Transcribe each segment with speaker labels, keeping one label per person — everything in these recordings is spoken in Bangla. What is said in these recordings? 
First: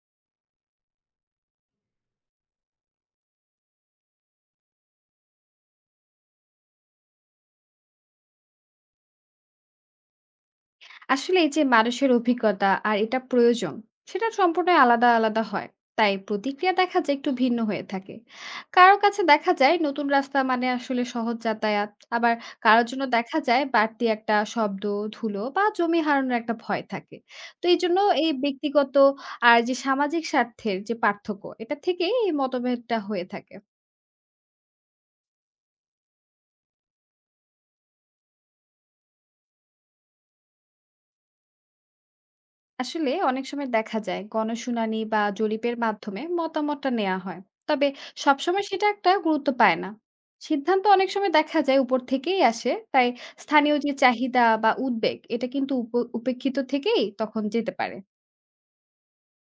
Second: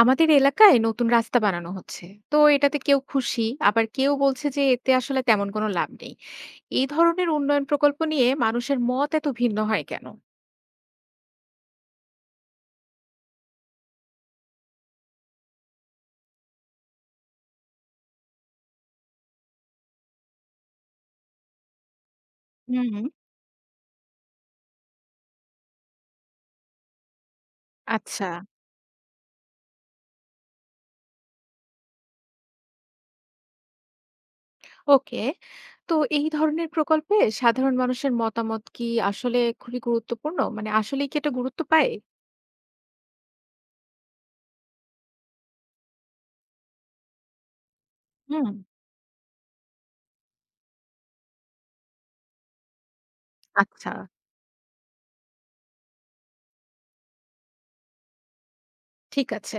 Speaker 1: আমাদের এলাকায় নতুন রাস্তা বানানো হচ্ছে তো এটাতে কেউ খুশি আবার কেউ বলছে যে এতে আসলে তেমন কোনো লাভ নেই। এই ধরনের উন্নয়ন প্রকল্প নিয়ে মানুষের মত এত ভিন্ন হয় কেন?
Speaker 2: আসলে এই যে মানুষের অভিজ্ঞতা আর এটা প্রয়োজন সেটা সম্পূর্ণ আলাদা আলাদা হয়। তাই প্রতিক্রিয়া দেখা যায় একটু ভিন্ন হয়ে থাকে। কারো কাছে দেখা যায় নতুন রাস্তা মানে আসলে সহজ যাতায়াত, আবার কারোর
Speaker 1: হুম।
Speaker 2: জন্য দেখা যায় বাড়তি একটা শব্দ, ধুলো বা জমি হারানোর একটা ভয় থাকে। তো এই জন্য
Speaker 1: আচ্ছা।
Speaker 2: এই ব্যক্তিগত আর যে সামাজিক স্বার্থের যে পার্থক্য, এটা থেকেই এই মতভেদটা হয়ে থাকে।
Speaker 1: ওকে। তো এই ধরনের প্রকল্পে সাধারণ মানুষের মতামত কি আসলে খুবই গুরুত্বপূর্ণ, মানে আসলেই কি এটা গুরুত্ব পায়?
Speaker 2: আসলে অনেক সময় দেখা যায় গণশুনানি বা জরিপের মাধ্যমে মতামতটা নেওয়া হয়, তবে
Speaker 1: হুম।
Speaker 2: সবসময় সেটা একটা গুরুত্ব পায় না। সিদ্ধান্ত অনেক সময় দেখা যায় উপর থেকেই আসে, তাই স্থানীয় যে
Speaker 1: আচ্ছা,
Speaker 2: চাহিদা বা উদ্বেগ এটা কিন্তু উপেক্ষিত থেকেই তখন যেতে পারে।
Speaker 1: ঠিক আছে।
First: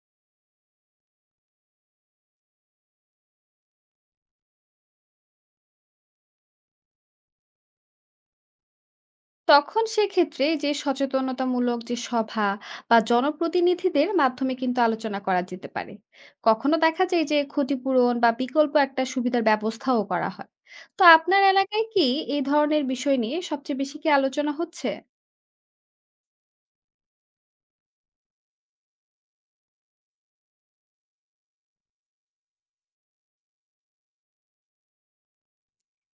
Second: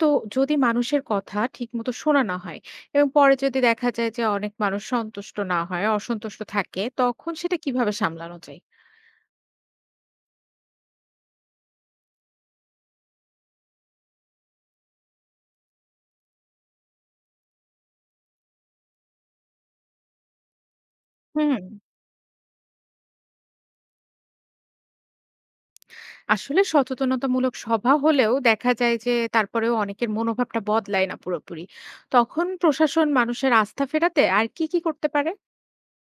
Speaker 1: তো যদি মানুষের কথা ঠিকমতো শোনা না হয় এবং পরে যদি দেখা যায় যে অনেক মানুষ সন্তুষ্ট না হয়, অসন্তুষ্ট থাকে, তখন সেটা কিভাবে সামলানো যায়?
Speaker 2: তখন সেক্ষেত্রে যে সচেতনতামূলক যে সভা বা জনপ্রতিনিধিদের মাধ্যমে কিন্তু আলোচনা করা যেতে পারে। কখনো দেখা যায় যে ক্ষতিপূরণ বা বিকল্প একটা সুবিধার ব্যবস্থাও করা হয়। তো আপনার
Speaker 1: হুম।
Speaker 2: এলাকায় কি এই ধরনের বিষয় নিয়ে সবচেয়ে বেশি কি আলোচনা হচ্ছে?
Speaker 1: আসলে সচেতনতামূলক সভা হলেও দেখা যায় যে তারপরেও অনেকের মনোভাবটা বদলায় না পুরোপুরি। তখন প্রশাসন মানুষের আস্থা ফেরাতে আর কি করতে পারে?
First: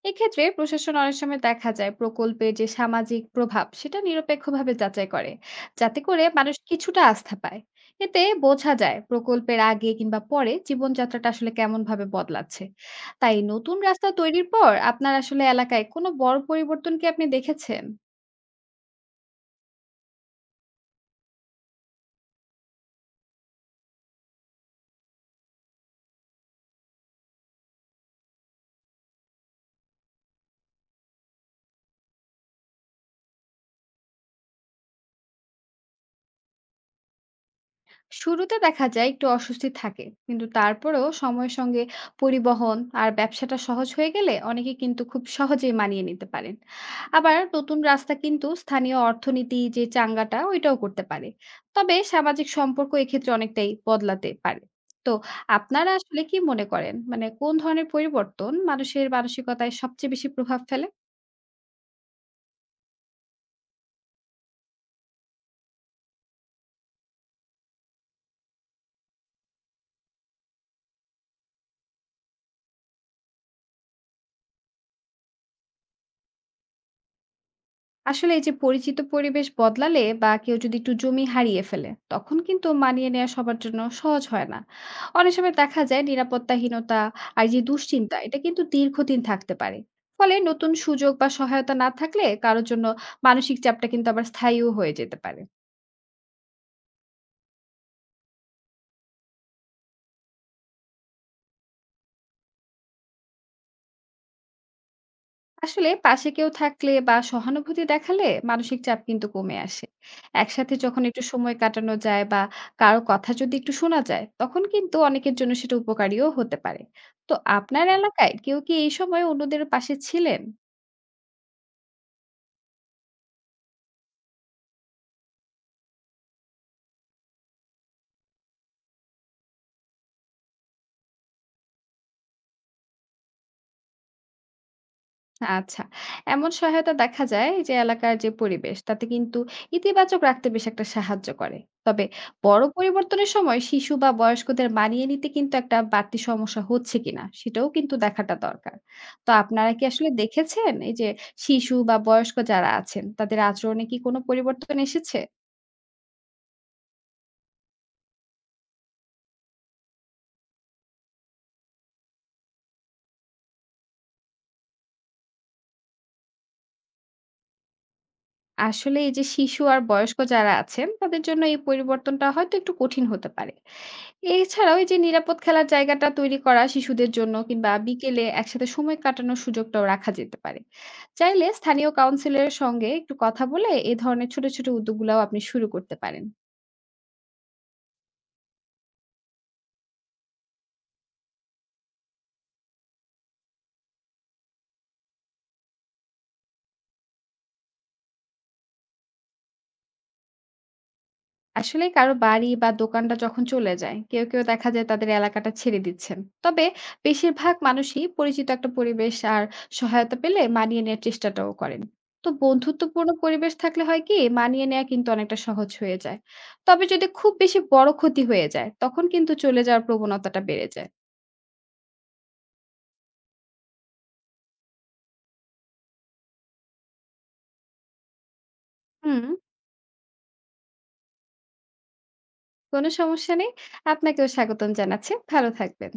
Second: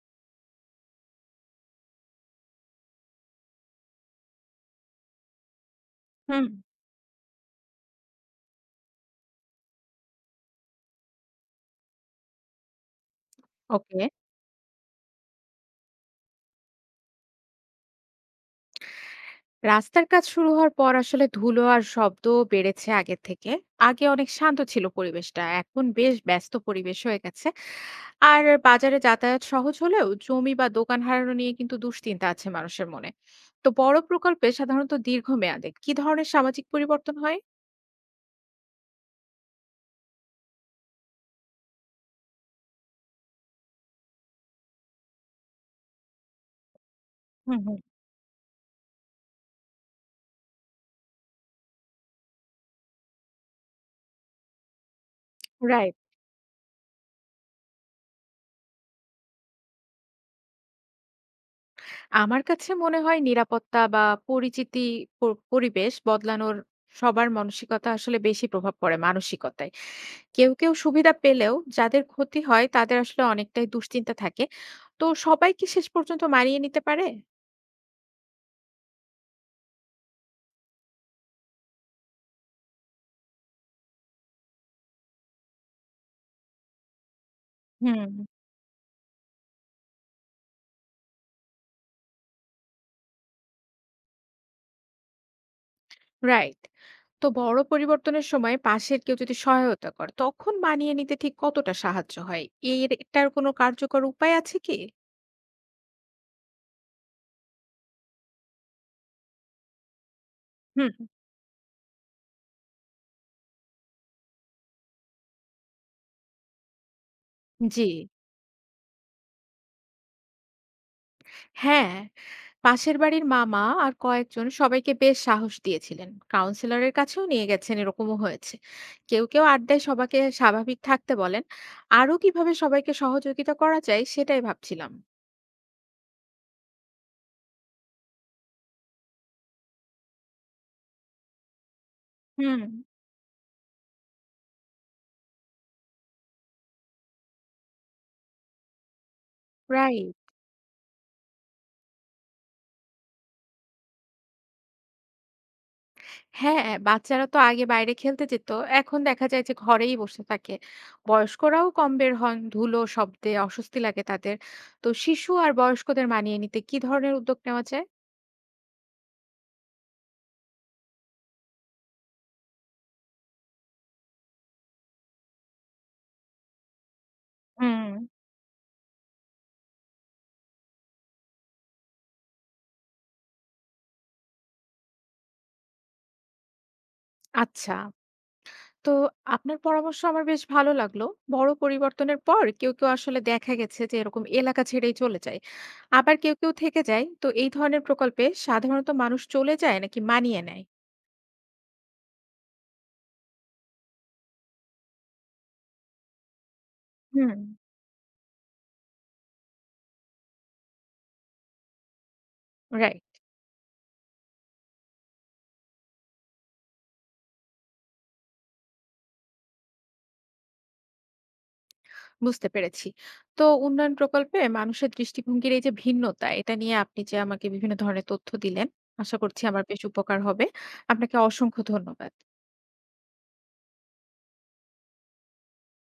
Speaker 2: এক্ষেত্রে প্রশাসন অনেক সময় দেখা যায় প্রকল্পের যে সামাজিক প্রভাব সেটা নিরপেক্ষভাবে যাচাই করে, যাতে করে
Speaker 1: হুম।
Speaker 2: মানুষ কিছুটা আস্থা পায়। এতে বোঝা যায় প্রকল্পের আগে কিংবা পরে জীবনযাত্রাটা আসলে কেমন ভাবে বদলাচ্ছে। তাই নতুন
Speaker 1: ওকে।
Speaker 2: রাস্তা তৈরির পর আপনার আসলে এলাকায় কোনো বড় পরিবর্তন কি আপনি দেখেছেন?
Speaker 1: রাস্তার কাজ শুরু হওয়ার পর আসলে ধুলো আর শব্দ বেড়েছে আগের থেকে। আগে অনেক শান্ত ছিল পরিবেশটা। এখন বেশ ব্যস্ত পরিবেশ হয়ে গেছে। আর বাজারে যাতায়াত সহজ হলেও জমি বা দোকান হারানো নিয়ে কিন্তু দুশ্চিন্তা আছে মানুষের মনে। তো বড় প্রকল্পে সাধারণত দীর্ঘমেয়াদে কি ধরনের সামাজিক পরিবর্তন হয়?
Speaker 2: শুরুতে দেখা যায় একটু অস্বস্তি থাকে, কিন্তু তারপরেও সময়ের সঙ্গে পরিবহন আর ব্যবসাটা সহজ হয়ে গেলে অনেকে কিন্তু খুব সহজেই মানিয়ে নিতে পারেন। আবার
Speaker 1: হুম
Speaker 2: নতুন
Speaker 1: হুম।
Speaker 2: রাস্তা কিন্তু স্থানীয় অর্থনীতি যে চাঙ্গাটা ওইটাও করতে পারে। তবে সামাজিক সম্পর্ক এক্ষেত্রে অনেকটাই বদলাতে পারে। তো আপনারা
Speaker 1: রাইট।
Speaker 2: আসলে কি মনে করেন, মানে কোন ধরনের পরিবর্তন মানুষের মানসিকতায় সবচেয়ে বেশি প্রভাব ফেলে?
Speaker 1: আমার কাছে মনে হয় নিরাপত্তা বা পরিচিতি প পরিবেশ বদলানোর সবার মানসিকতা আসলে বেশি প্রভাব পড়ে মানসিকতায়। কেউ সুবিধা পেলেও যাদের ক্ষতি হয় তাদের আসলে অনেকটাই দুশ্চিন্তা থাকে। তো সবাই কি শেষ পর্যন্ত মানিয়ে নিতে পারে?
Speaker 2: আসলে এই যে পরিচিত পরিবেশ বদলালে বা কেউ যদি একটু জমি হারিয়ে ফেলে, তখন কিন্তু মানিয়ে নেওয়া সবার জন্য সহজ হয় না। অনেক সময় দেখা যায় নিরাপত্তাহীনতা আর যে
Speaker 1: হুম,
Speaker 2: দুশ্চিন্তা, এটা কিন্তু দীর্ঘদিন থাকতে পারে। ফলে নতুন সুযোগ বা সহায়তা না থাকলে কারোর জন্য মানসিক চাপটা কিন্তু আবার স্থায়ীও হয়ে যেতে পারে।
Speaker 1: রাইট। তো বড় পরিবর্তনের সময় পাশের কেউ যদি সহায়তা করে, তখন মানিয়ে নিতে ঠিক কতটা সাহায্য হয়? এটার কোনো কার্যকর উপায় আছে কি?
Speaker 2: আসলে পাশে কেউ থাকলে বা সহানুভূতি দেখালে মানসিক চাপ কিন্তু কমে আসে। একসাথে
Speaker 1: হুম,
Speaker 2: যখন একটু সময় কাটানো যায় বা কারো কথা যদি একটু শোনা যায়, তখন কিন্তু অনেকের জন্য সেটা উপকারীও হতে পারে। তো
Speaker 1: জি।
Speaker 2: আপনার এলাকায় কেউ কি এই সময় অন্যদের পাশে ছিলেন?
Speaker 1: হ্যাঁ, পাশের বাড়ির মামা আর কয়েকজন সবাইকে বেশ সাহস দিয়েছিলেন। কাউন্সিলরের কাছেও নিয়ে গেছেন, এরকমও হয়েছে। কেউ আড্ডায় সবাইকে স্বাভাবিক থাকতে বলেন। আরো কিভাবে সবাইকে সহযোগিতা করা যায় সেটাই ভাবছিলাম।
Speaker 2: আচ্ছা। এমন সহায়তা দেখা যায় যে এলাকার যে পরিবেশ, তাতে কিন্তু ইতিবাচক রাখতে বেশ একটা সাহায্য করে। তবে
Speaker 1: হুম।
Speaker 2: বড় পরিবর্তনের সময় শিশু বা বয়স্কদের মানিয়ে নিতে কিন্তু একটা বাড়তি সমস্যা হচ্ছে কিনা, সেটাও কিন্তু দেখাটা দরকার। তো আপনারা কি আসলে
Speaker 1: রাইট।
Speaker 2: দেখেছেন এই যে শিশু বা বয়স্ক যারা আছেন তাদের আচরণে কি কোনো পরিবর্তন এসেছে?
Speaker 1: হ্যাঁ, বাচ্চারা তো আগে বাইরে খেলতে যেত, এখন দেখা যায় যে ঘরেই বসে থাকে। বয়স্করাও কম বের হন, ধুলো শব্দে অস্বস্তি লাগে তাদের। তো শিশু আর বয়স্কদের মানিয়ে নিতে কি ধরনের উদ্যোগ নেওয়া যায়?
Speaker 2: আসলে এই যে শিশু আর বয়স্ক যারা আছেন তাদের জন্য এই পরিবর্তনটা হয়তো একটু কঠিন হতে পারে। এছাড়াও এই যে নিরাপদ খেলার জায়গাটা তৈরি করা শিশুদের জন্য কিংবা
Speaker 1: হুম।
Speaker 2: বিকেলে একসাথে সময় কাটানোর সুযোগটাও রাখা যেতে পারে। চাইলে স্থানীয় কাউন্সিলরের সঙ্গে একটু কথা বলে এ ধরনের ছোট, ছোট উদ্যোগগুলাও আপনি শুরু করতে পারেন।
Speaker 1: আচ্ছা। তো আপনার পরামর্শ আমার বেশ ভালো লাগলো। বড় পরিবর্তনের পর কেউ আসলে দেখা গেছে যে এরকম এলাকা ছেড়েই চলে যায়। আবার কেউ থেকে যায়। তো এই ধরনের প্রকল্পে সাধারণত মানুষ চলে যায় নাকি মানিয়ে নেয়?
Speaker 2: আসলে কারো বাড়ি বা দোকানটা যখন চলে যায়, কেউ, কেউ দেখা যায় তাদের এলাকাটা ছেড়ে দিচ্ছেন। তবে
Speaker 1: হুম।
Speaker 2: বেশিরভাগ মানুষই পরিচিত একটা পরিবেশ আর সহায়তা পেলে মানিয়ে নেয়ার চেষ্টাটাও করেন। তো
Speaker 1: রাইট,
Speaker 2: বন্ধুত্বপূর্ণ পরিবেশ থাকলে হয় কি, মানিয়ে নেয়া কিন্তু অনেকটা সহজ হয়ে যায়। তবে যদি খুব বেশি বড় ক্ষতি হয়ে যায়, তখন কিন্তু চলে যাওয়ার প্রবণতাটা বেড়ে যায়।
Speaker 1: বুঝতে পেরেছি। তো উন্নয়ন প্রকল্পে মানুষের দৃষ্টিভঙ্গির এই যে ভিন্নতা, এটা নিয়ে আপনি যে আমাকে বিভিন্ন ধরনের তথ্য দিলেন, আশা
Speaker 2: হুম,
Speaker 1: করছি আমার বেশ উপকার হবে। আপনাকে অসংখ্য ধন্যবাদ।
Speaker 2: কোনো সমস্যা নেই। আপনাকেও স্বাগতম জানাচ্ছি। ভালো থাকবেন।